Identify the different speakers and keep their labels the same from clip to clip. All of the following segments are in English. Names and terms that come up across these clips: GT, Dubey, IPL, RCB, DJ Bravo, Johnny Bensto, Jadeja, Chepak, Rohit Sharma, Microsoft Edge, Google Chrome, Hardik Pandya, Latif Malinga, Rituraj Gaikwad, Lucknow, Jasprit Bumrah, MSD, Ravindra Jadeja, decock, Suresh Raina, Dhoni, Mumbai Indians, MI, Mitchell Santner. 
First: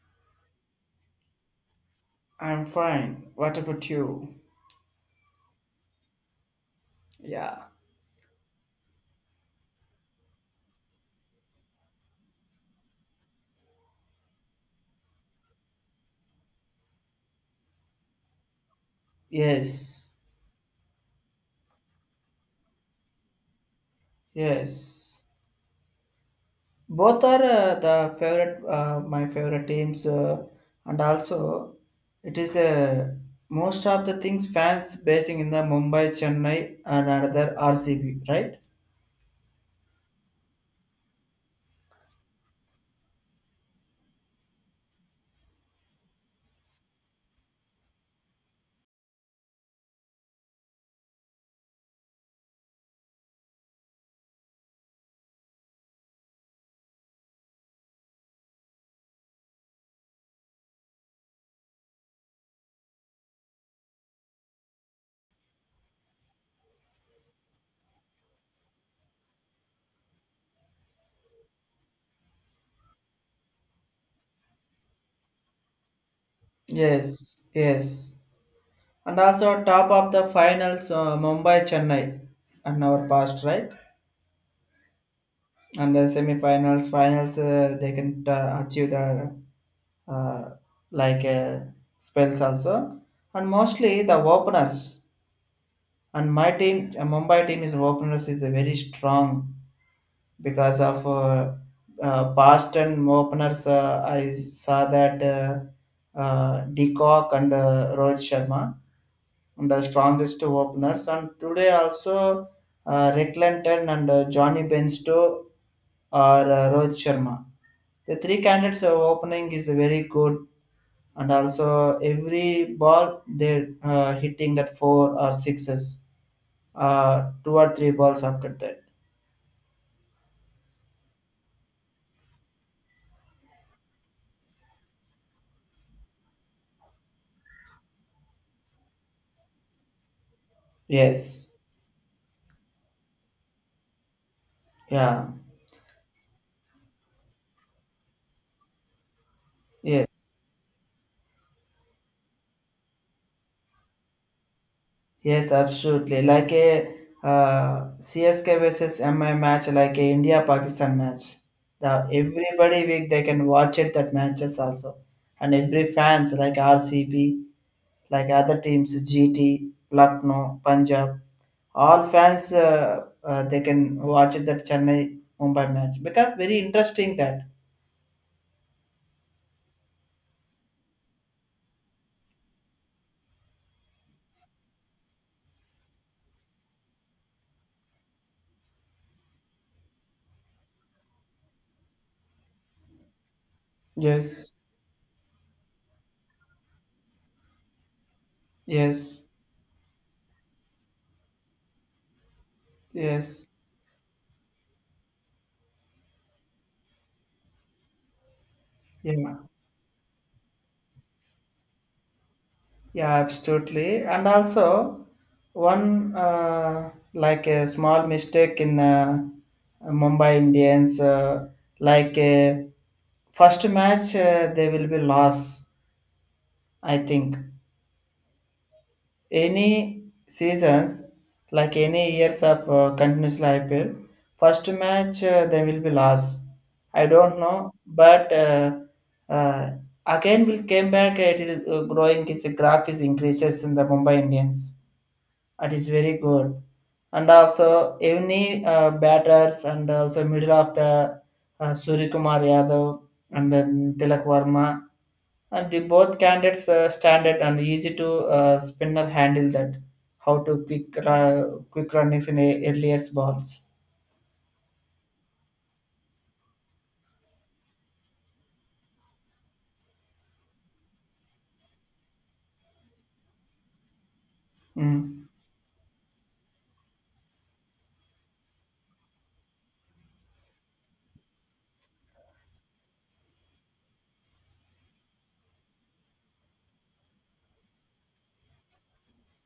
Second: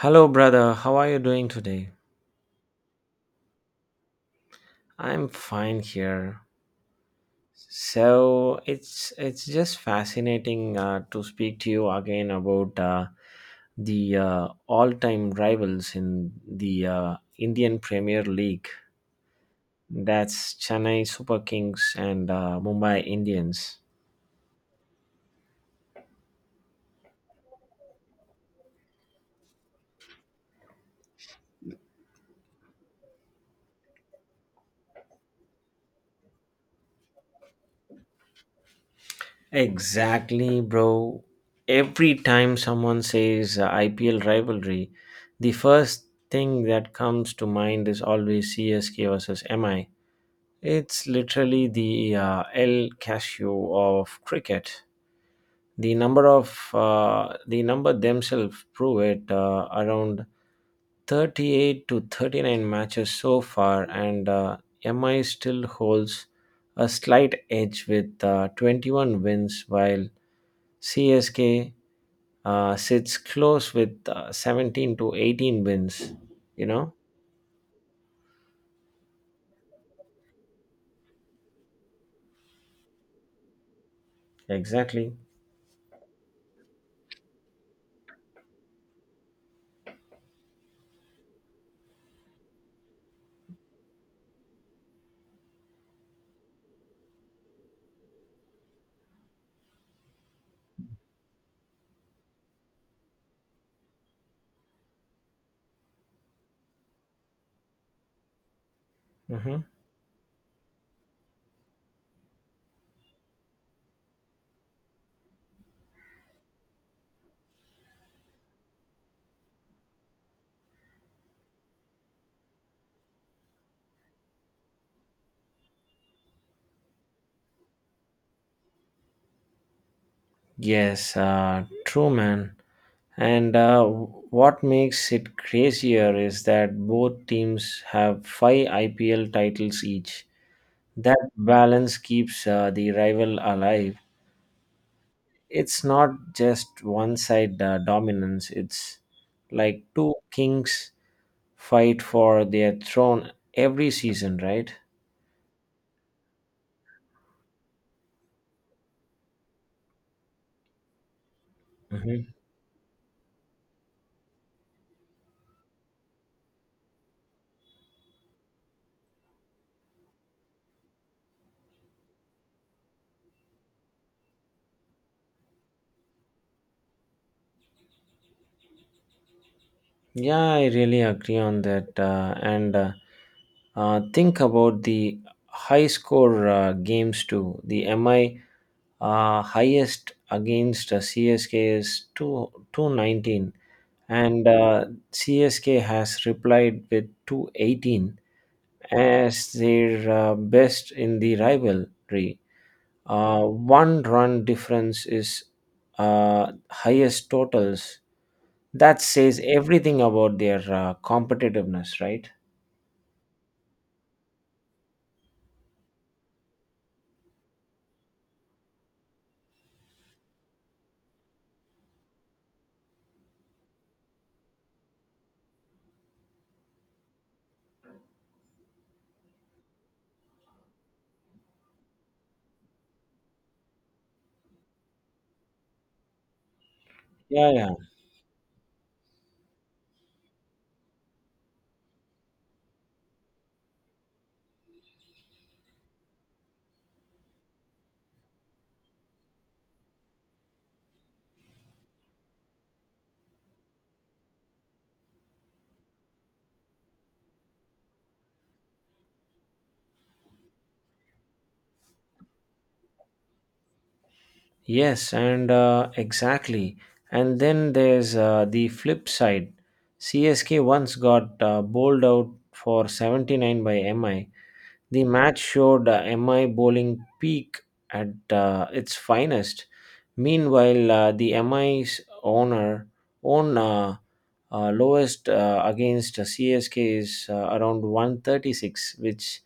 Speaker 1: Hello, brother. How are you doing today?
Speaker 2: I'm fine. What about you?
Speaker 1: I'm fine here.
Speaker 2: Yeah.
Speaker 1: So it's just fascinating to speak to you again about the all-time rivals in the Indian Premier League.
Speaker 2: Yes.
Speaker 1: That's Chennai Super Kings and Mumbai Indians.
Speaker 2: Yes. Both are the favorite, my favorite teams, and also it is most of the things fans basing in the Mumbai, Chennai, and another RCB, right?
Speaker 1: Exactly, bro. Every time someone says IPL rivalry, the first thing that comes to mind is always CSK versus MI. It's literally the El Casio of cricket. The number themselves prove it. Around 38 to 39 matches so far, and MI still holds a slight edge with 21 wins, while CSK sits close with 17 to 18 wins. You know
Speaker 2: Yes. Yes. And also top of the finals, Mumbai, Chennai, and our past, right?
Speaker 1: exactly.
Speaker 2: And the semi-finals, finals, they can achieve the uh, like uh, spells also, and mostly the openers. And my team, Mumbai team is openers is a very strong because of Boston openers. I saw that Decock and Rohit Sharma,
Speaker 1: Hmm.
Speaker 2: and the strongest two openers. And today also, Rick Lenton and Johnny Bensto or Rohit Sharma. The three candidates are opening is very good, and also every ball they're hitting that four or sixes, two or three balls after that.
Speaker 1: Yes, true, man. And what makes it crazier is that both teams have five IPL titles each. That
Speaker 2: Yes.
Speaker 1: balance keeps the rival alive.
Speaker 2: Yeah,
Speaker 1: It's not just one side dominance, it's like
Speaker 2: yes,
Speaker 1: two kings fight for their throne every season, right?
Speaker 2: yes, absolutely, like a, uh, CSK versus MI match, like a India Pakistan match. The
Speaker 1: Mhm.
Speaker 2: Everybody week they can watch it, that matches also. And every fans like RCB, like other teams GT, Lucknow, Punjab, all fans they can watch it that Chennai Mumbai match because very interesting that.
Speaker 1: Yeah, I really agree on that. And think about the high score games too. The MI highest against CSK is 219, and
Speaker 2: Yes,
Speaker 1: CSK has replied with 218
Speaker 2: yes,
Speaker 1: as their best in the rivalry.
Speaker 2: yes.
Speaker 1: One run difference is highest totals. That
Speaker 2: Yeah,
Speaker 1: says everything about their competitiveness, right?
Speaker 2: yeah, absolutely. And also one, like a small mistake in, Mumbai Indians, like uh, first match they will be loss, I think. Any seasons, like any years of continuous IPL, first match they will be lost. I don't
Speaker 1: Yeah, yeah.
Speaker 2: know, but uh, again will came back. It is growing. Its graph is increases in the Mumbai Indians. It is very good, and also any batters, and also middle of the, Surya Kumar Yadav and then Tilak Varma, and the both candidates standard and easy to spinner handle that. How to quick runnings in a, earliest balls.
Speaker 1: Yes, and exactly. And then there's the flip side. CSK once got bowled out for 79 by MI. The
Speaker 2: Mm.
Speaker 1: match showed MI bowling peak at its finest. Meanwhile, uh, the MI's owner own uh, uh, lowest against CSK is around 136, which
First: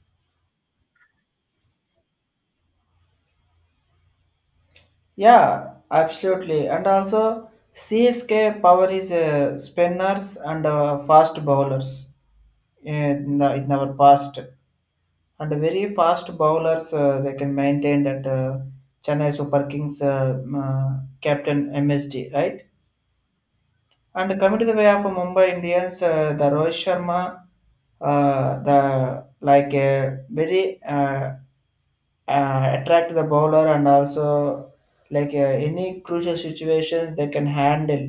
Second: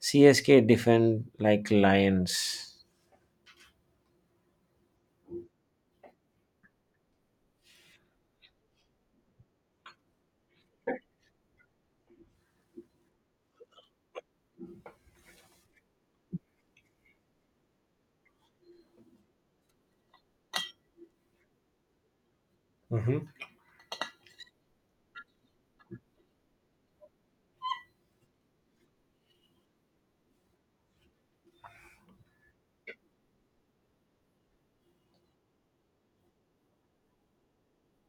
Speaker 1: CSK defend like lions.
Speaker 2: Yeah, absolutely. And also, CSK power is spinners and fast bowlers in, the, in our past. And very fast bowlers, they can maintain that, Chennai Super Kings captain MSD, right? And coming to the way of Mumbai Indians, the Rohit Sharma, the like a very attract the bowler, and also like uh, any crucial situation they can handle,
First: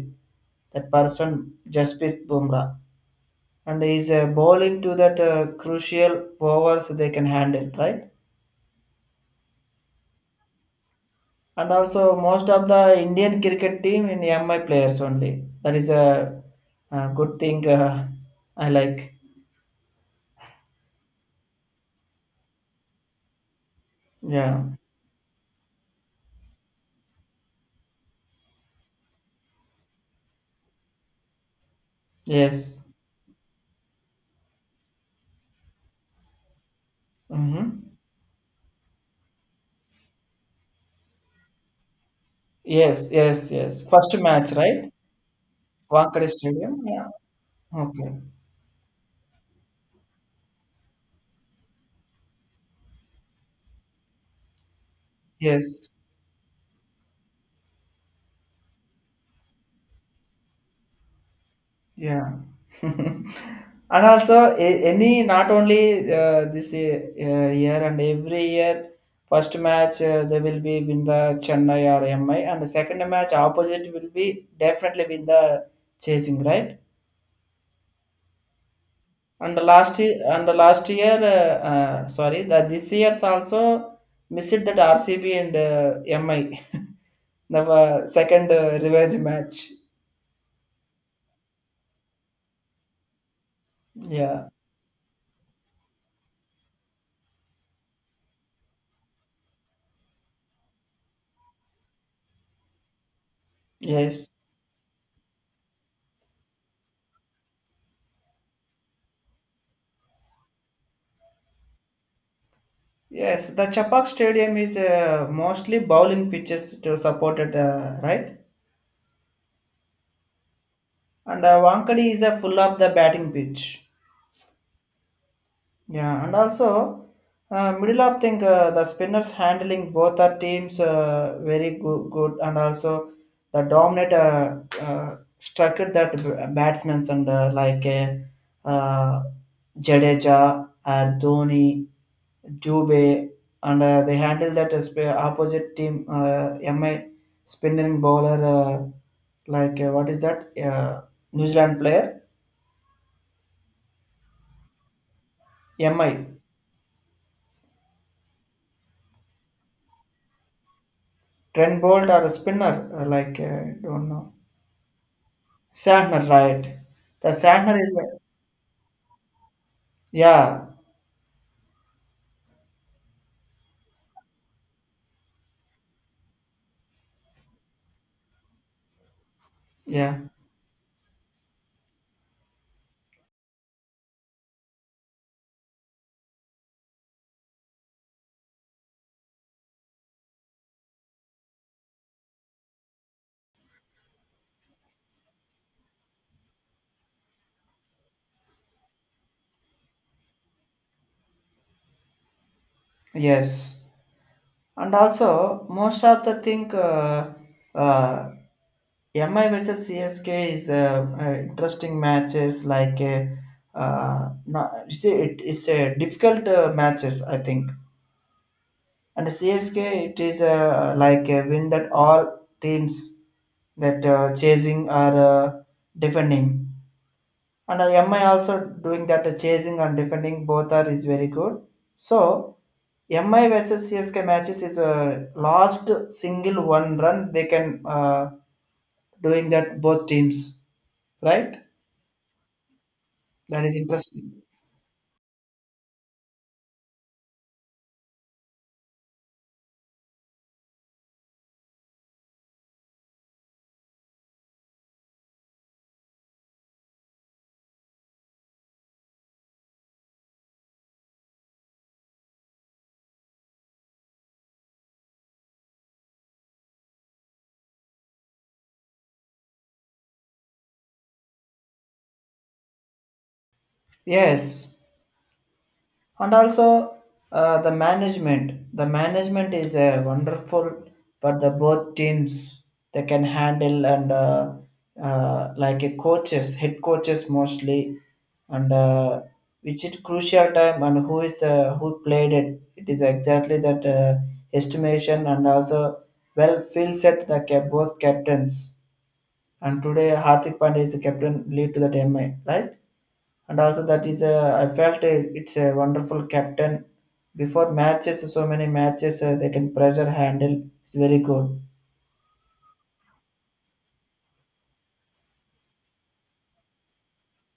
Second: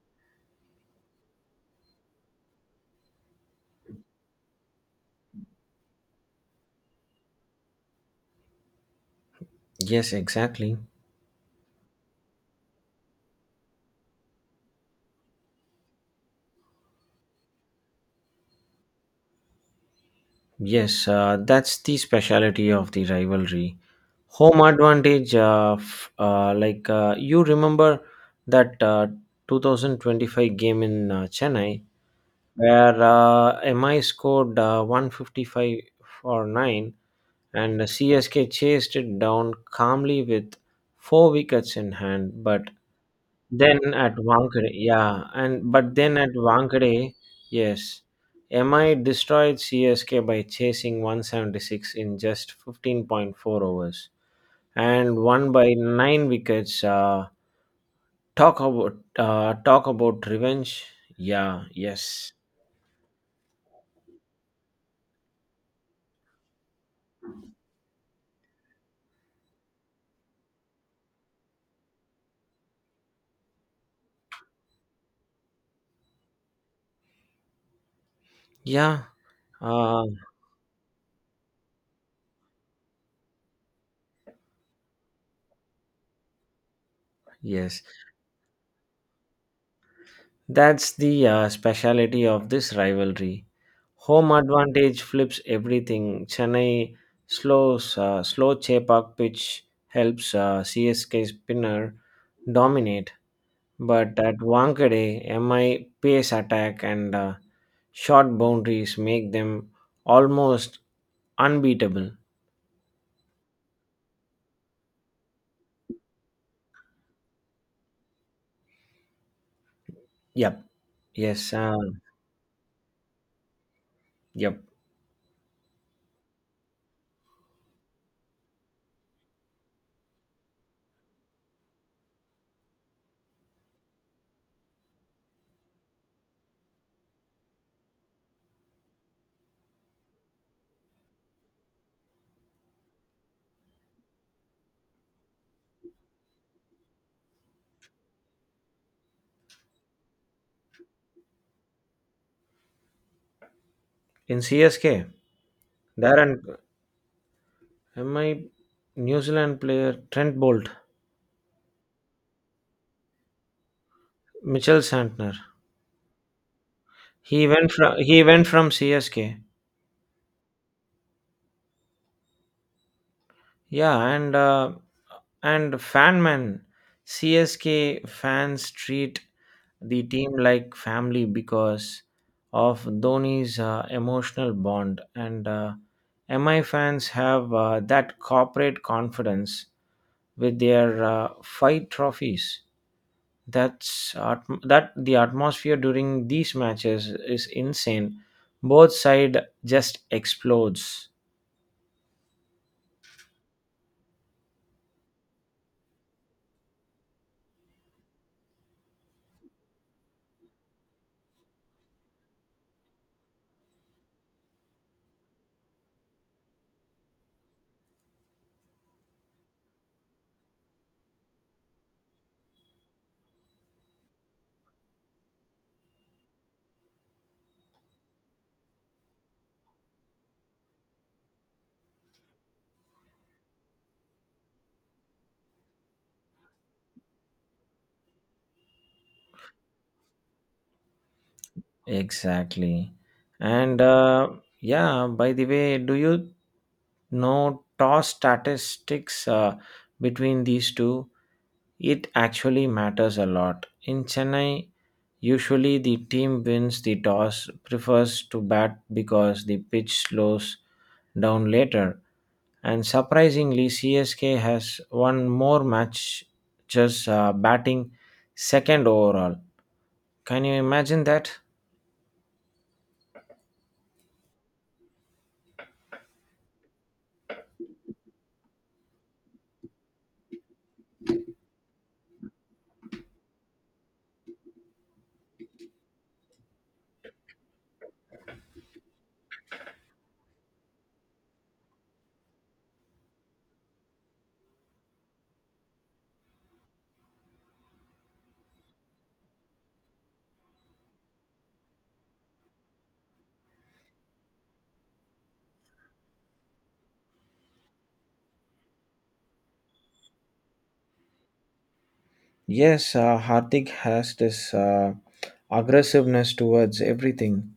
Speaker 2: that person Jasprit Bumrah, and he's bowling to that crucial overs, they can handle, right?
Speaker 1: Yes, exactly.
Speaker 2: And also, most of the Indian cricket team in MI players only, that is a good thing, I like.
Speaker 1: Yes, that's the speciality of the rivalry. Home
Speaker 2: Yeah.
Speaker 1: advantage, like you remember that 2025 game in Chennai
Speaker 2: Yes.
Speaker 1: where MI scored 155 for 9, and
Speaker 2: Mm-hmm.
Speaker 1: CSK chased it down calmly with four wickets in hand, but
Speaker 2: Yes, yes, yes.
Speaker 1: then at
Speaker 2: First match,
Speaker 1: Wankhede,
Speaker 2: right?
Speaker 1: yeah, and but then
Speaker 2: Wankhede
Speaker 1: at
Speaker 2: Stadium. Yeah.
Speaker 1: Wankhede, yes,
Speaker 2: Okay.
Speaker 1: MI destroyed CSK by chasing 176 in just 15.4 overs and won by
Speaker 2: Yes.
Speaker 1: nine wickets. Talk about revenge. Yeah,
Speaker 2: Yeah.
Speaker 1: yes,
Speaker 2: And also, any, not only this year and every year, first match they will be win the Chennai or MI, and the second match opposite will be definitely win the chasing, right?
Speaker 1: yeah,
Speaker 2: And the last
Speaker 1: uh,
Speaker 2: year, and the last year, sorry, the this year's also missed that RCB and MI. the
Speaker 1: yes.
Speaker 2: uh, second revenge match.
Speaker 1: That's the speciality of this rivalry. Home
Speaker 2: Yeah.
Speaker 1: advantage flips everything. Chennai slow Chepak pitch helps CSK spinner dominate, but
Speaker 2: Yes.
Speaker 1: at Wankhede, MI pace attack and short boundaries make them almost unbeatable.
Speaker 2: Yes. The Chapak Stadium is, mostly bowling pitches to support it, right?
Speaker 1: Yep.
Speaker 2: And
Speaker 1: Yes.
Speaker 2: Wankhede is a full of the batting pitch.
Speaker 1: Yep.
Speaker 2: Yeah, and also middle of think the spinners handling both our teams, very good, and also the dominant struck it, that batsmen, and uh, Jadeja or Dhoni, Dubey, and they handle that, opposite team, MI spinning bowler, what is that, New Zealand player
Speaker 1: In CSK,
Speaker 2: MI
Speaker 1: Darren, MI New Zealand player Trent Bolt,
Speaker 2: Trent Bolt or a spinner, don't know.
Speaker 1: Mitchell Santner.
Speaker 2: Shatner, right? The
Speaker 1: He went
Speaker 2: Shatner is
Speaker 1: from he
Speaker 2: like,
Speaker 1: went from CSK.
Speaker 2: yeah,
Speaker 1: Yeah, and fan man, CSK fans treat the
Speaker 2: yeah,
Speaker 1: team like family because of Dhoni's emotional bond, and MI fans have that corporate confidence with their five trophies. That the atmosphere during these matches is insane. Both side just explodes.
Speaker 2: yes. And also, most of the thing, uh, MI versus CSK is interesting matches. Like, no, see, it is a difficult matches, I think. And CSK, it is, like a win that all teams, that chasing or uh, defending. And MI also doing that chasing and defending, both are is very good. So MI versus CSK matches is a last single one run they can uh, doing that, both teams, right?
Speaker 1: Exactly.
Speaker 2: That is
Speaker 1: And
Speaker 2: interesting.
Speaker 1: yeah, by the way, do you know toss statistics between these two? It actually matters a lot. In Chennai, usually the team wins the toss, prefers to bat because the pitch slows down later. And surprisingly, CSK has won more matches batting second overall. Can you imagine that?
Speaker 2: Yes, and also the management is wonderful for the both teams. They can handle, and like a coaches, head coaches mostly. And which is crucial time, and who is, who played it, it is exactly that, estimation. And also, well feel set the both captains. And today Hardik Pandya is the captain lead to that MI, right? And also that is, I felt it's a wonderful captain. Before matches, so many matches they can pressure handle. It's very good.
Speaker 1: Yes, Hardik has this aggressiveness towards everything,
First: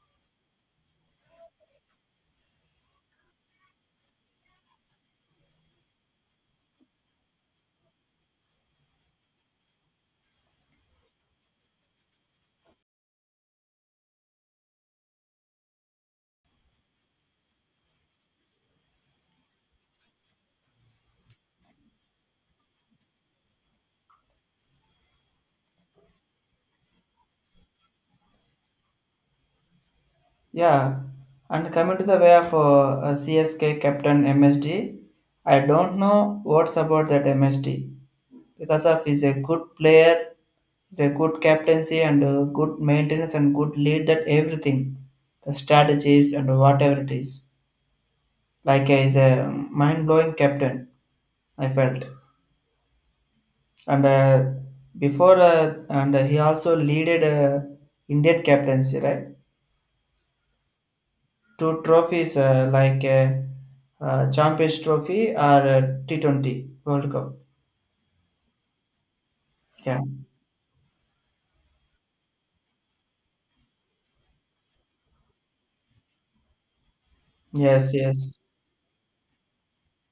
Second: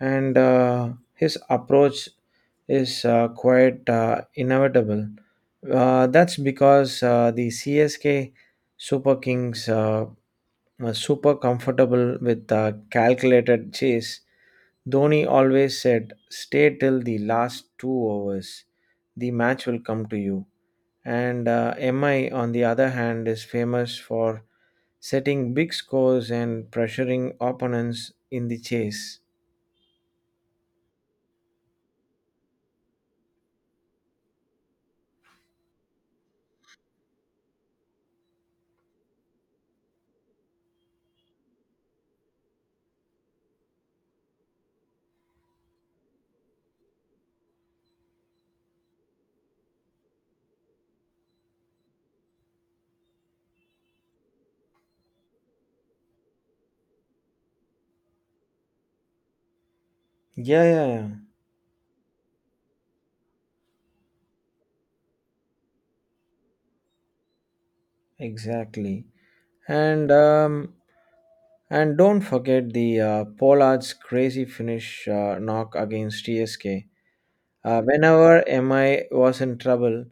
Speaker 1: and his approach is quite inevitable. That's because the CSK Super Kings are super comfortable with calculated chase. Dhoni always said, "Stay till the last two overs. The match will come to you." And MI, on the other hand, is famous for setting big scores and pressuring opponents in the chase.
Speaker 2: Yeah, and coming to the way of CSK captain MSD, I don't know what's about that MSD because of he's a good player, he's a good captaincy and good maintenance and good lead. That everything, the strategies and whatever it is, he's a mind blowing captain, I felt. And before and he also leaded Indian captaincy, right?
Speaker 1: Yeah, yeah, yeah,
Speaker 2: Two trophies, Champions Trophy or T20 World Cup.
Speaker 1: exactly.
Speaker 2: Yeah.
Speaker 1: And um, and don't forget the Pollard's crazy finish knock against TSK.
Speaker 2: Yes, yes,
Speaker 1: Whenever MI was in trouble,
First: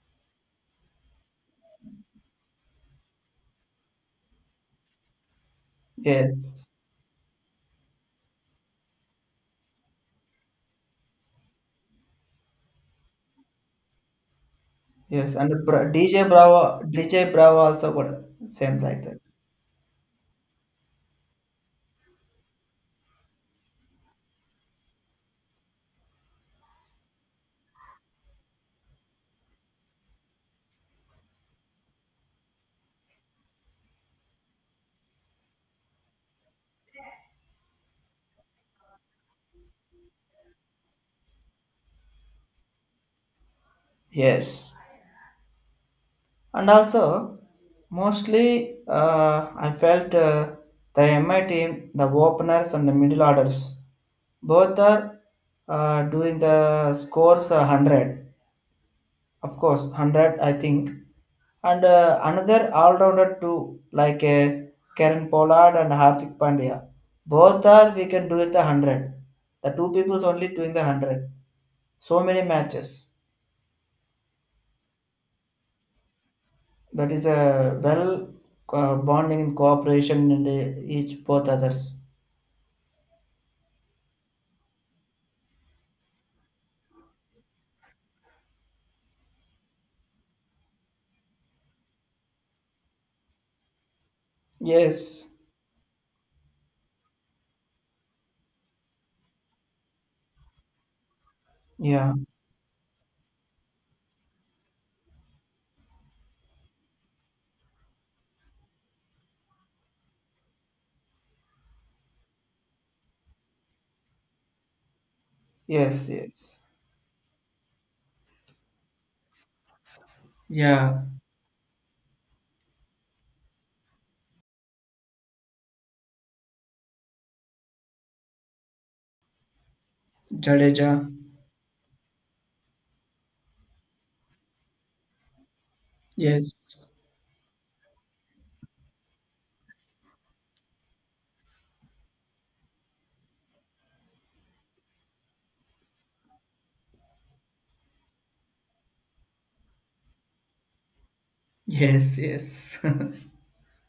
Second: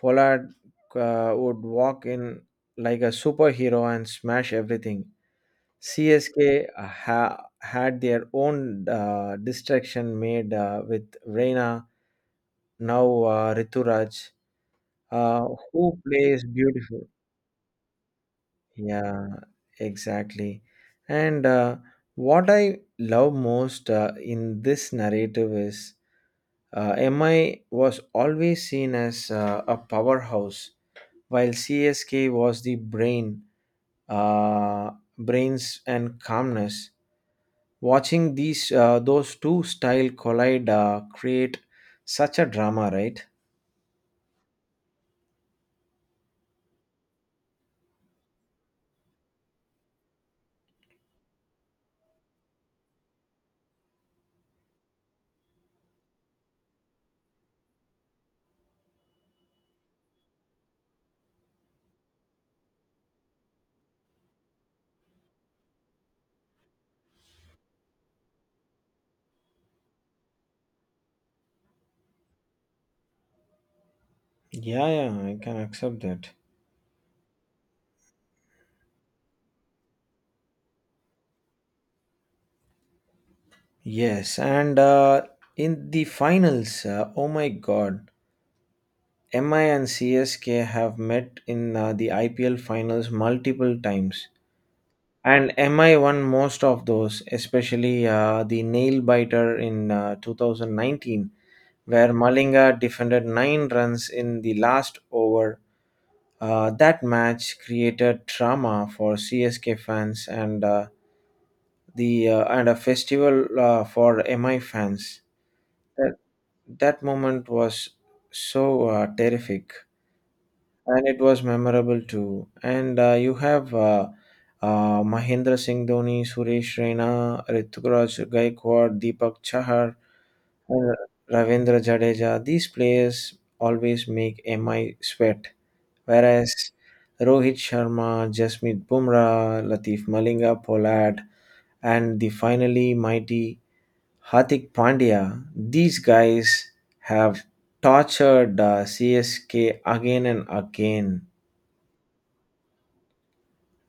Speaker 1: Pollard would walk in like a superhero and smash everything. CSK
Speaker 2: yes,
Speaker 1: ha- Had their own distraction made with Reina now Rituraj,
Speaker 2: yes.
Speaker 1: uh,
Speaker 2: And
Speaker 1: who
Speaker 2: DJ
Speaker 1: plays
Speaker 2: Bravo
Speaker 1: beautiful.
Speaker 2: DJ Bravo also got same like that.
Speaker 1: Yeah, exactly. And what I love most in this narrative is MI was always seen as a powerhouse, while CSK was the brain, uh, brains and calmness. Watching these those two style collide create such a drama, right?
Speaker 2: Yes, and also mostly I felt the MI team, the openers and the middle orders, both are doing the scores, 100, of course 100, I think. And another all-rounder too, Karen Pollard and Hardik Pandya, both are, we can do it, the 100, the two people's only doing the 100, so many matches.
Speaker 1: Yeah, yeah, I can accept that.
Speaker 2: That is a well bonding and cooperation in the, each both others.
Speaker 1: Yes, and in the finals, oh my God, MI and CSK have met in the IPL finals multiple times,
Speaker 2: Yes.
Speaker 1: and MI won most of those, especially the nail biter in 2019, where
Speaker 2: Yeah,
Speaker 1: Malinga defended nine runs in the last over. That match created drama for CSK fans and the and a festival for MI fans.
Speaker 2: yes, yes.
Speaker 1: That moment was so terrific,
Speaker 2: Yeah.
Speaker 1: and it was memorable too. And you have Mahendra Singh Dhoni, Suresh Raina, Rituraj Gaikwad, Deepak Chahar,
Speaker 2: Jadeja.
Speaker 1: and Ravindra Jadeja. These players always make MI sweat,
Speaker 2: Yes.
Speaker 1: whereas Rohit Sharma, Jasmeet Bumrah, Latif Malinga, Pollard, and the finally mighty Hardik Pandya, these guys have tortured CSK again and again.
Speaker 2: Yes, yes.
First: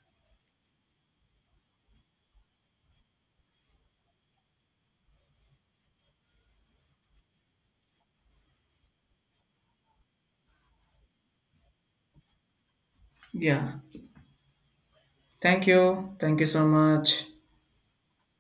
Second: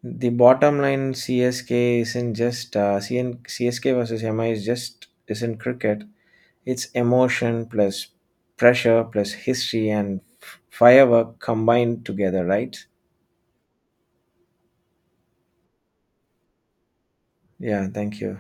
Speaker 1: The bottom line, CSK versus MI is just isn't cricket. It's emotion plus pressure plus history and firework combined together, right?
Speaker 2: Yeah. Thank you. Thank you so much.
Speaker 1: Yeah, thank you.